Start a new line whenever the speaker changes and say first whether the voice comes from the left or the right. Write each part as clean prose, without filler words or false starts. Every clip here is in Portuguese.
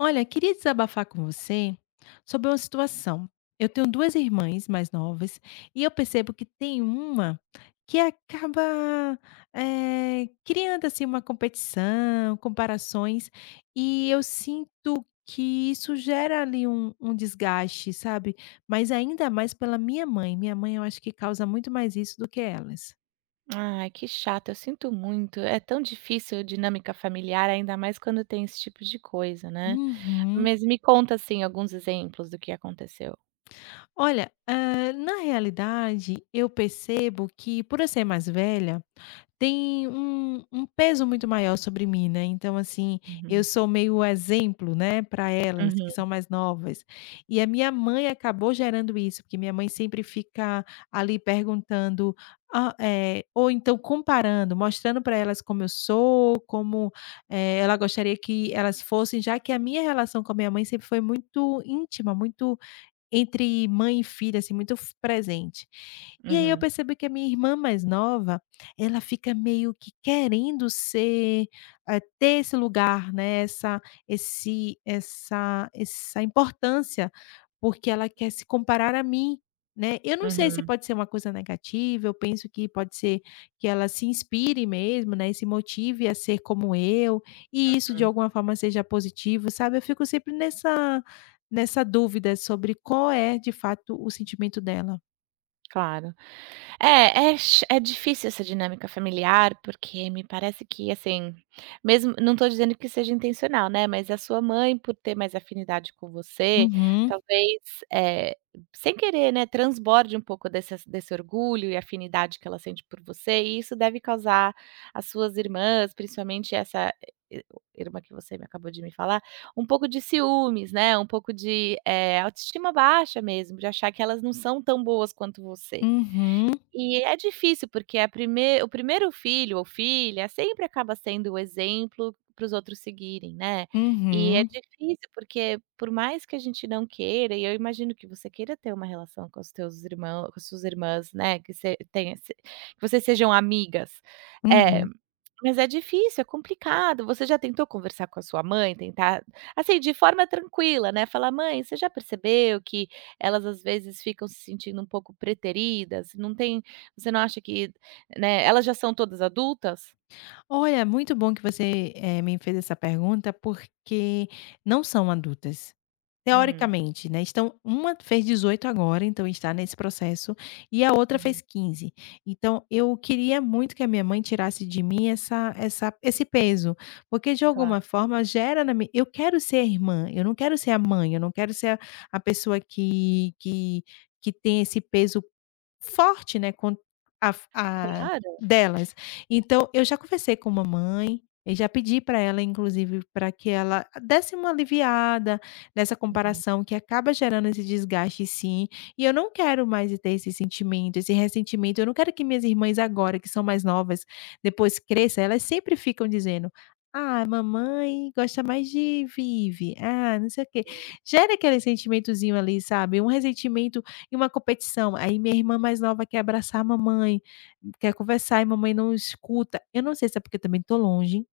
left: Olha, queria desabafar com você sobre uma situação. Eu tenho 2 irmãs mais novas e eu percebo que tem uma que acaba, criando, assim, uma competição, comparações, e eu sinto que isso gera ali um desgaste, sabe, mas ainda mais pela minha mãe. Minha mãe eu acho que causa muito mais isso do que elas.
right: Ai, que chato, eu sinto muito. É tão difícil a dinâmica familiar, ainda mais quando tem esse tipo de coisa, né.
left: Uhum.
right: Mas me conta, assim, alguns exemplos do que aconteceu.
left: Olha, na realidade, eu percebo que, por eu ser mais velha, tem um peso muito maior sobre mim, né. Então, assim, eu
right: Uhum.
left: sou meio o exemplo, né, para elas que
right: Uhum,
left: são mais novas. E a minha mãe acabou gerando isso, porque minha mãe sempre fica ali perguntando, ou então comparando, mostrando para elas como eu sou, como, ela gostaria que elas fossem, já que a minha relação com a minha mãe sempre foi muito íntima, muito entre mãe e filha, assim, muito f presente. E aí eu
right: uhum,
left: percebo que a minha irmã mais nova, ela fica meio que querendo ser, ter esse lugar, né, essa esse essa essa importância, porque ela quer se comparar a mim, né. Eu não sei se
right: uhum,
left: pode ser uma coisa negativa, eu penso que pode ser que ela se inspire mesmo, né, e se motive a ser como eu, e isso de
right: uhum.
left: alguma forma seja positivo, sabe. Eu fico sempre nessa dúvida sobre qual é, de fato, o sentimento dela.
right: Claro. É, é ch é difícil essa dinâmica familiar, porque me parece que, assim, mesmo não estou dizendo que seja intencional, né, mas a sua mãe, por ter mais afinidade com você,
left: Uhum,
right: talvez, eh, sem querer, né, transborde um pouco dessas desse orgulho e afinidade que ela sente por você, e isso deve causar às suas irmãs, principalmente essa i irmã que você me acabou de me falar, um pouco de ciúmes, né, um pouco de, autoestima baixa mesmo, de achar que elas não são tão boas quanto você.
left: uhum,
right: E é difícil, porque é a prime o primeiro filho ou filha sempre acaba sendo o exemplo para os outros seguirem, né. E é
left: uhum,
right: difícil, porque por mais que a gente não queira, e eu imagino que você queira ter uma relação com os teus irmãos com as suas irmãs, né, que você tenha se que vocês sejam amigas. É.
left: uhum.
right: Mas é difícil, é complicado. Você já tentou conversar com a sua mãe, tentar assim, de forma tranquila, né, falar: "Mãe, você já percebeu que elas às vezes ficam se sentindo um pouco preteridas? Não tem você não acha que, né, elas já são todas adultas?"
left: Olha, muito bom que você, me fez essa pergunta, porque não são adultas.
right: Hum,
left: Teoricamente, né. Então uma fez 18 agora, então está nesse processo, e a outra
right: uhum,
left: fez 15. Então eu queria muito que a minha mãe tirasse de mim essa essa esse peso, porque de
right: claro,
left: alguma forma gera na mi Eu quero ser a irmã, eu não quero ser a mãe, eu não quero ser a pessoa que tem esse peso forte, né, com a
right: claro.
left: delas. Então, eu já conversei com mamãe, eu já pedi para ela inclusive para que ela desse uma aliviada nessa
right: Uhum,
left: comparação que acaba gerando esse desgaste sim, e eu não quero mais ter esse sentimento, esse ressentimento. Eu não quero que minhas irmãs agora que são mais novas, depois cresça, elas sempre ficam dizendo: "Ah, mamãe gosta mais de Vivi, ah, não sei o quê". Gera aquele sentimentozinho ali, sabe, um ressentimento e uma competição. Aí minha irmã mais nova quer abraçar a mamãe, quer conversar e mamãe não escuta. Eu não sei se é porque também tô longe.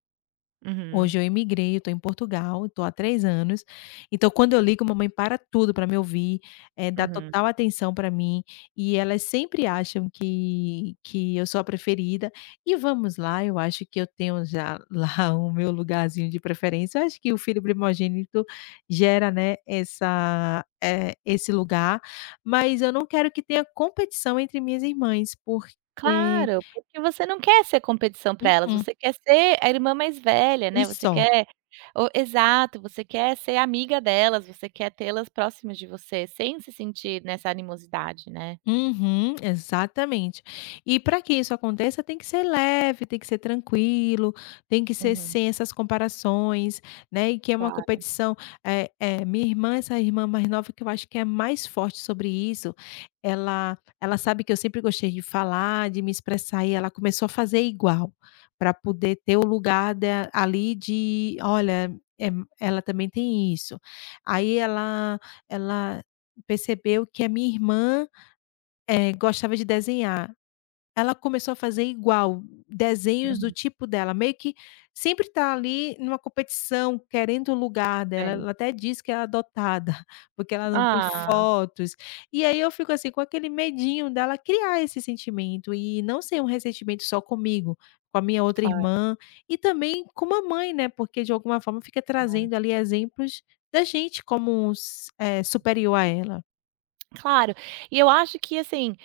right: uhum,
left: Hoje eu imigrei, eu tô em Portugal, eu tô há 3 anos, então quando eu ligo mamãe para tudo para me ouvir, dá
right: uhum.
left: total atenção para mim, e elas sempre acham que eu sou a preferida, e vamos lá, eu acho que eu tenho já lá o meu lugarzinho de preferência. Eu acho que o filho primogênito gera, né, essa esse lugar, mas eu não quero que tenha competição entre minhas irmãs, porque
right: Claro, porque você não quer ser competição para elas,
left: mm-mm,
right: você quer ser a irmã mais velha, né,
left: e
right: você
left: só.
right: quer o exato, você quer ser amiga delas, você quer tê-las próximas de você, sem se sentir nessa animosidade, né.
left: Uhum, exatamente. E para que isso aconteça, tem que ser leve, tem que ser tranquilo, tem que ser
right: Uhum,
left: sem essas comparações, né, e que é uma
right: claro.
left: competição, é é minha irmã, essa irmã mais nova que eu acho que é a mais forte sobre isso. Ela sabe que eu sempre gostei de falar, de me expressar e ela começou a fazer igual, para poder ter o lugar da ali de: "Olha, eh, ela também tem isso". Aí ela ela percebeu que a minha irmã é, gostava de desenhar. Ela começou a fazer igual, desenhos do
right: Uhum,
left: tipo dela, meio que sempre tá ali numa competição, querendo o lugar dela.
right: tem.
left: Ela até diz que ela é adotada, porque ela não tem
right: Ah,
left: fotos. E aí eu fico assim, com aquele medinho dela criar esse sentimento e não ser um ressentimento só comigo, com a minha outra
right: claro,
left: irmã e também com a mãe, né, porque de alguma forma fica
right: claro.
left: trazendo ali exemplos da gente como superior a ela.
right: Claro. E eu acho que, assim,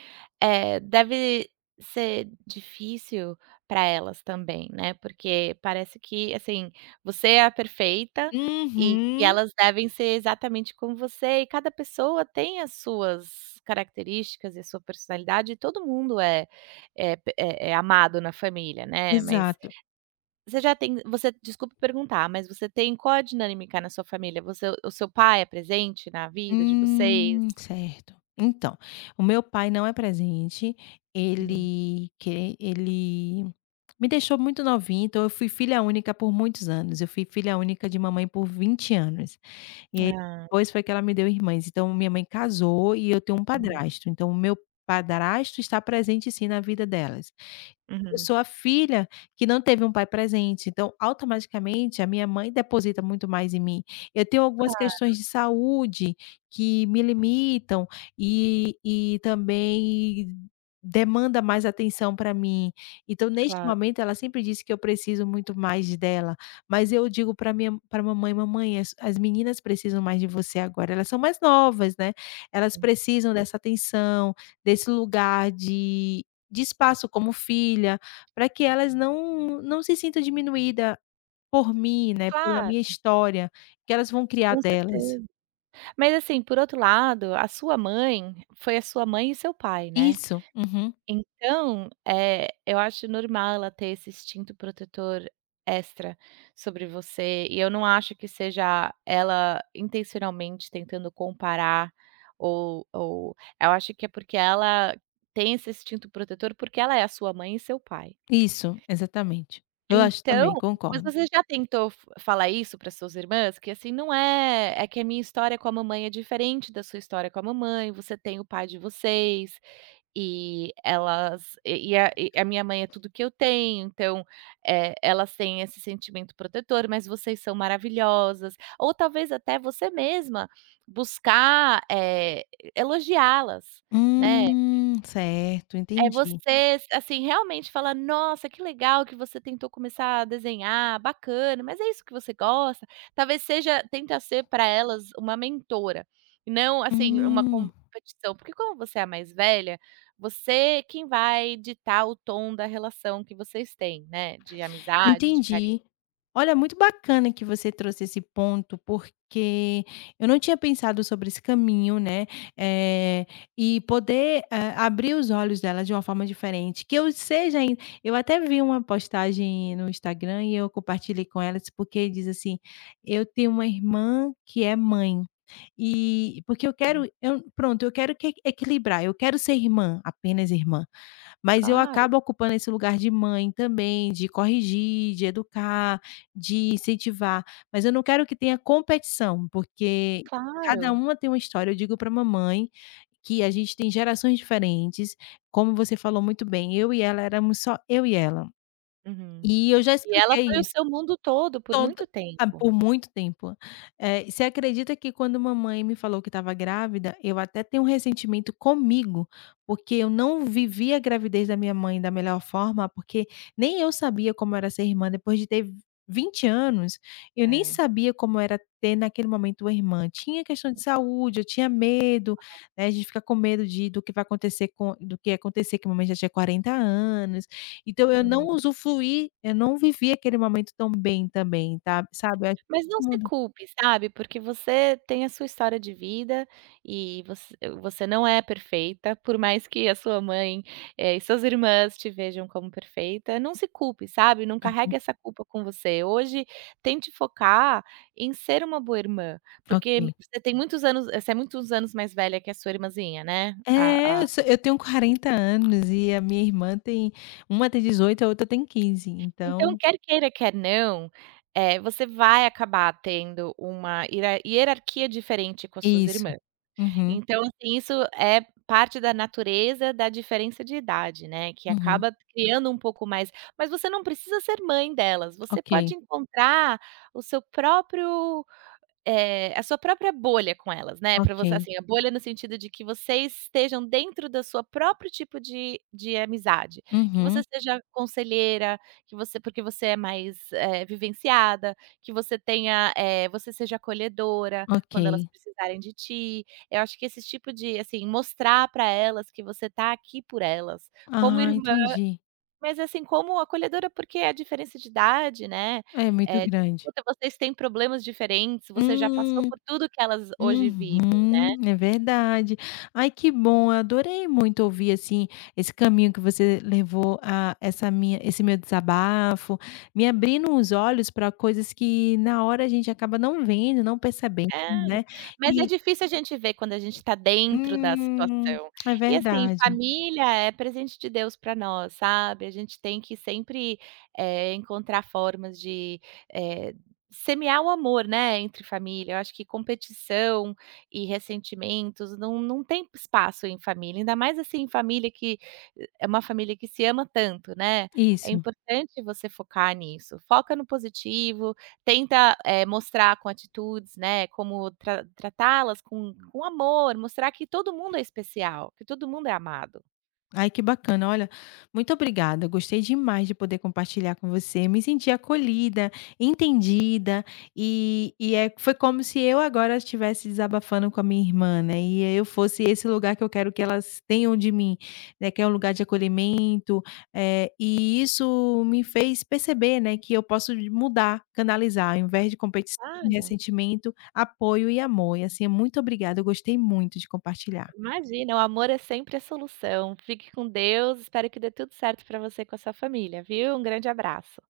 right: deve ser difícil para elas também, né, porque parece que, assim, você é a perfeita e que
left: Uhum,
right: elas devem ser exatamente como você, e cada pessoa tem as suas características e a sua personalidade, e todo mundo é é p é é amado na família, né, mas
left: exato.
right: você já tem você desculpa perguntar, mas você tem qual a dinâmica na sua família? Você O seu pai é presente na vida de vocês?
left: Certo. Então, o meu pai não é presente,
right: Uhum.
left: ele me deixou muito novinha, então eu fui filha única por muitos anos, eu fui filha única de mamãe por 20 anos, e aí
right: Ah,
left: depois foi que ela me deu irmãs. Então minha mãe casou e eu tenho um
right: uhum,
left: padrasto, então o meu padrasto está presente sim na vida delas. Eu
right: uhum.
left: sou a filha que não teve um pai presente, então automaticamente a minha mãe deposita muito mais em mim. Eu tenho algumas
right: Claro.
left: questões de saúde que me limitam e também demanda mais atenção pra mim. Então neste
right: Claro.
left: momento ela sempre disse que eu preciso muito mais dela, mas eu digo pra mamãe: "Mamãe, as meninas precisam mais de você agora, elas são mais novas, né, elas precisam dessa atenção, desse lugar de espaço como filha, para que elas não se sintam diminuída por mim, né, pela
right: Claro,
left: minha história, que elas vão criar
right: com
left: delas".
right: certeza. Mas assim, por outro lado, a sua mãe foi a sua mãe e seu pai, né.
left: Isso, uhum,
right: Então, eu acho normal ela ter esse instinto protetor extra sobre você, e eu não acho que seja ela intencionalmente tentando comparar ou eu acho que é porque ela tem esse instinto protetor, porque ela é a sua mãe e seu pai.
left: isso, exatamente. Eu acho
right: Então
left: também,
right: mas
left: concordo.
right: você já tentou f falar isso para suas irmãs? Que assim, não é é que a minha história com a mamãe é diferente da sua história com a mamãe, você tem o pai de vocês, e elas e a minha mãe é tudo que eu tenho, então, elas têm esse sentimento protetor, mas vocês são maravilhosas. Ou talvez até você mesma buscar, elogiá-las, né.
left: Certo,
right: É
left: entendi.
right: você, assim, realmente falar: "Nossa, que legal que você tentou começar a desenhar, bacana, mas é isso que você gosta?". Talvez seja tenta ser para elas uma mentora, e não, assim, uma
left: Hum.
right: competição, porque como você é a mais velha, você é quem vai ditar o tom da relação que vocês têm, né, de amizade, de carinho.
left: Entendi. Olha, muito bacana que você trouxe esse ponto, porque eu não tinha pensado sobre esse caminho, né, eh, e poder, abrir os olhos dela de uma forma diferente, que eu seja ain eu até vi uma postagem no Instagram e eu compartilhei com ela, porque diz assim: "Eu tenho uma irmã que é mãe", e porque
right: Uhum.
left: eu pronto, eu quero que equilibrar, eu quero ser irmã, apenas irmã. Mas eu
right: Claro,
left: acabo ocupando esse lugar de mãe também, de corrigir, de educar, de incentivar, mas eu não quero que tenha competição, porque cada
right: claro.
left: uma tem uma história. Eu digo para mamãe que a gente tem gerações diferentes, como você falou muito bem, eu e ela éramos só eu e ela.
right: Uhum.
left: E eu já
right: E ela foi
left: expliquei
right: o
left: isso.
right: seu mundo todo por
left: Todo,
right: muito
left: ah,
right: tempo.
left: por muito tempo. Você acredita que quando mamãe me falou que estava grávida, eu até tenho um ressentimento comigo, porque eu não vivi a gravidez da minha mãe da melhor forma, porque nem eu sabia como era ser irmã depois de ter 20 anos, eu nem
right: É,
left: sabia como era ter naquele momento uma irmã. Tinha questão de saúde, eu tinha medo, né, a gente fica com medo de do que vai acontecer com do que ia acontecer, que minha mãe já tinha 40 anos, então eu
right: uhum.
left: não usufruí, eu não vivi aquele momento tão bem também, tá, sabe, eu acho que
right: Mas não
left: todo
right: se
left: mundo.
right: culpe, sabe, porque você tem a sua história de vida e você não é perfeita, por mais que a sua mãe, e suas irmãs te vejam como perfeita, não se culpe, sabe, não carregue essa culpa com você. Hoje, tente focar em ser uma boa irmã, porque
left: Ok.
right: você é muitos anos mais velha que a sua irmãzinha, né,
left: É,
right: a
left: eu sou eu tenho 40 anos e a minha irmã tem uma tem 18, a outra tem 15.
right: então
left: Então
right: quer queira, quer não, você vai acabar tendo uma hierarquia diferente com as suas
left: isso.
right: irmãs.
left: Uhum,
right: Então, assim, isso é parte da natureza da diferença de idade, né, que
left: uhum.
right: acaba criando um pouco mais mas você não precisa ser mãe delas, você
left: Ok,
right: pode encontrar o seu próprio a sua própria bolha com elas, né, pra você
left: ok.
right: assim, a bolha no sentido de que vocês estejam dentro da sua próprio tipo de amizade, que você
left: Uhum,
right: seja conselheira, que você porque você é mais, vivenciada, que você tenha, você seja acolhedora quando elas
left: ok.
right: precisarem de ti. Eu acho que esse tipo de assim, mostrar pra elas que você tá aqui por elas, como
left: Ah,
right: irmã
left: entendi.
right: mas, assim, como acolhedora, porque é a diferença de idade, né,
left: É muito grande.
right: dificulta, vocês têm problemas diferentes, você já passou
left: Hum.
right: por tudo que elas hoje vivem, né.
left: Uhum, é verdade. Ai, que bom, eu adorei muito ouvir, assim, esse caminho que você levou a essa minha esse meu desabafo, me abrindo os olhos para coisas que na hora a gente acaba não vendo, não percebendo,
right: É,
left: né.
right: mas é
left: E
right: difícil a gente ver quando a gente está dentro da
left: hum,
right: situação.
left: é
right: E assim,
left: verdade.
right: família é presente de Deus para nós, sabe, a gente tem que sempre, encontrar formas de, eh, semear o amor, né, entre família. Eu acho que competição e ressentimentos não tem espaço em família, ainda mais, assim, família que é uma família que se ama tanto, né. É
left: Isso.
right: importante você focar nisso, foca no positivo. Tenta, mostrar com atitudes, né, como tratá-las com amor, mostrar que todo mundo é especial, que todo mundo é amado.
left: Ai, que bacana. Olha, muito obrigada. Gostei demais de poder compartilhar com você. Me senti acolhida, entendida e é, foi como se eu agora estivesse desabafando com a minha irmã, né? E eu fosse esse lugar que eu quero que elas tenham de mim, né? Que é um lugar de acolhimento. É e isso me fez perceber, né? Que eu posso mudar, canalizar, ao invés de competição,
right: Claro,
left: ressentimento, apoio e amor. E assim, muito obrigada. Eu gostei muito de compartilhar.
right: imagina, o amor é sempre a solução. Fique com Deus, espero que dê tudo certo para você e com a sua família, viu? Um grande abraço.